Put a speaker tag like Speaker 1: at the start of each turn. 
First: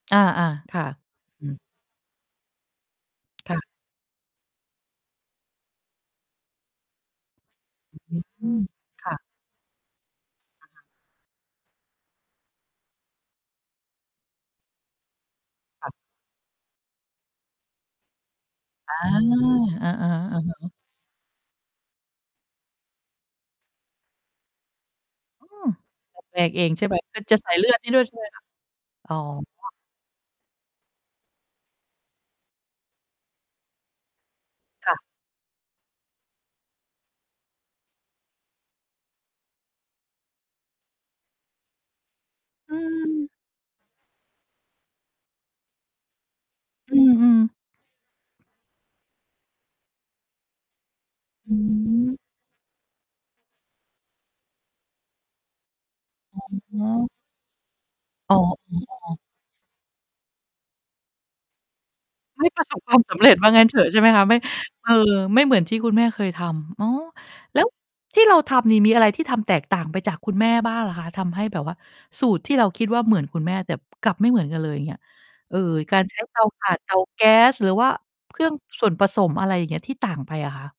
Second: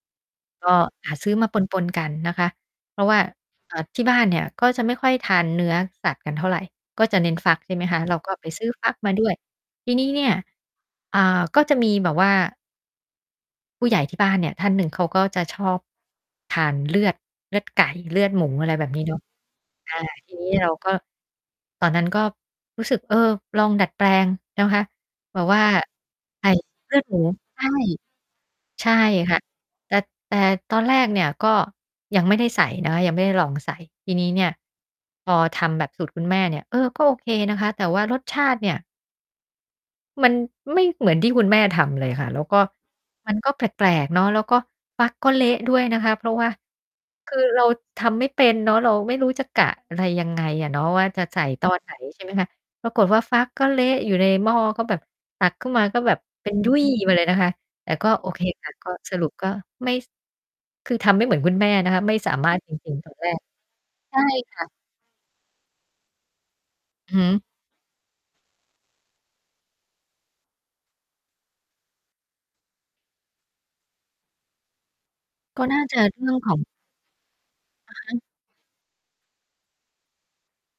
Speaker 1: อ่า
Speaker 2: ก
Speaker 1: ๆ ค
Speaker 2: ็
Speaker 1: ่ะ
Speaker 2: หาซื้อ
Speaker 1: อื
Speaker 2: มา
Speaker 1: อ
Speaker 2: ปน ๆ กันนะคะ เพราะว่า
Speaker 1: ค่ะ
Speaker 2: เอ่อ ที่บ้านเนี่ย ก็จะไม่ค่อยทานเนื้อสัตว์กันเท่าไร ก็จะเน้นฟัก ใช่ไหมคะ เราก็
Speaker 1: อ
Speaker 2: ไป
Speaker 1: ือ
Speaker 2: ซื้อฟัก
Speaker 1: ค
Speaker 2: ม
Speaker 1: ่
Speaker 2: า
Speaker 1: ะ
Speaker 2: ด้วย ทีนี้เนี่ย
Speaker 1: อะฮะ
Speaker 2: อ่า ก็จะมีแบบว่า ผู้ใหญ่ที่บ้านเนี่ยท่านหนึ่ง เขาก็จะชอบ
Speaker 1: ค่ะ
Speaker 2: ทานเลือด เลือดไก่ เลือดหมู อะไรแบ
Speaker 1: อ
Speaker 2: บ
Speaker 1: า
Speaker 2: น
Speaker 1: ๆ
Speaker 2: ี้เนาะ
Speaker 1: ๆ
Speaker 2: อ่า ที
Speaker 1: อะ
Speaker 2: นี
Speaker 1: ฮ
Speaker 2: ้ เรา
Speaker 1: ะ
Speaker 2: ก็ ตอนนั้น ก็รู้สึก เออ ลองดัดแปลงนะคะ แบ
Speaker 1: อื
Speaker 2: บว่า
Speaker 1: ม ดัด แปล
Speaker 2: ใส่
Speaker 1: งเอง ใช่
Speaker 2: เล
Speaker 1: แ
Speaker 2: ื
Speaker 1: บ
Speaker 2: อ
Speaker 1: บ
Speaker 2: ดหม
Speaker 1: ม
Speaker 2: ู
Speaker 1: ันจะใส่
Speaker 2: ใช
Speaker 1: เลื
Speaker 2: ่
Speaker 1: อดให้ด้วยใช่ไหมคะ?
Speaker 2: ใช่
Speaker 1: อ๋อ
Speaker 2: ค่ะ แต่ แต่ตอนแรกเนี่ย ก็ยังไม่ได้ใส่นะคะ ยังไม่ได้ลองใส่ ทีนี้เนี่ย
Speaker 1: ค่ะ
Speaker 2: พอทำแบบสูตรคุณแม่เนี่ย เออ ก็โอเคนะคะ แต่ว่ารสชาติเนี่ย มันไม่เหมือนที่คุณแม่ทำเลยค่ะ แล้วก็
Speaker 1: อืม
Speaker 2: มันก็แปลก ๆ เนาะ แล้วก็ฟักก็เละด้วยนะคะเพราะว่า
Speaker 1: อื
Speaker 2: คือ
Speaker 1: อ ๆ
Speaker 2: เรา ทำไม่เป็นเนาะ เราไม่รู้จะกะอะไรยังไงอะเนาะว่า จะใส่
Speaker 1: อื
Speaker 2: ตอน ไหน
Speaker 1: อ
Speaker 2: ใช่ไหมคะ ปรากฏว่า ฟักก็เละอยู่ในหม้อ ก็แบบตักขึ้นมา ก็แบบ
Speaker 1: อ
Speaker 2: เป็นยุ่
Speaker 1: ๋
Speaker 2: ย
Speaker 1: อ
Speaker 2: ไปเลยนะคะ แต่ก็ โอ
Speaker 1: อ้อ
Speaker 2: เคค่
Speaker 1: อื
Speaker 2: ะ
Speaker 1: ม
Speaker 2: ก็
Speaker 1: อ๋
Speaker 2: ส
Speaker 1: อ
Speaker 2: รุปก็ไม่ คือทำไม่เหมือนคุณแม่นะคะ ไม่สา
Speaker 1: ไม
Speaker 2: ม
Speaker 1: ่
Speaker 2: าร
Speaker 1: ป
Speaker 2: ถ
Speaker 1: ระ
Speaker 2: จ
Speaker 1: สบค
Speaker 2: ริ
Speaker 1: ว
Speaker 2: ง
Speaker 1: าม
Speaker 2: ๆ ต
Speaker 1: ส
Speaker 2: อน
Speaker 1: ำ
Speaker 2: แ
Speaker 1: เ
Speaker 2: ร
Speaker 1: ร็จ
Speaker 2: ก
Speaker 1: ว่างั้นเถอะใช่ไหม
Speaker 2: ใช
Speaker 1: ค
Speaker 2: ่
Speaker 1: ะ? ไม่
Speaker 2: ค่ะ
Speaker 1: เออ ไม่เหมือนที่คุณแม่เคยทำ อ๋อ
Speaker 2: อือฮึ
Speaker 1: แล้วที่เราทำนี่มีอะไรที่ทำแตกต่างไปจากคุณแม่บ้างเหรอคะ? ทำให้แบบว่าสูตรที่เราคิดว่า เหมือนคุณแม่ แต่กลับไม่เหมือนกันเลย อย่างเงี้ย เอ่อ
Speaker 2: ก็ น่า
Speaker 1: ก
Speaker 2: จ
Speaker 1: า
Speaker 2: ะ
Speaker 1: รใช
Speaker 2: เ
Speaker 1: ้
Speaker 2: รื่
Speaker 1: เ
Speaker 2: อ
Speaker 1: ต
Speaker 2: ง
Speaker 1: า
Speaker 2: ขอ
Speaker 1: ถ
Speaker 2: ง
Speaker 1: ่าน เตา แก๊ส หรือว่า
Speaker 2: อะฮะ
Speaker 1: เครื่องส่วนผสม อะไรอย่างเงี้ย ที่ต่างไปอะคะ?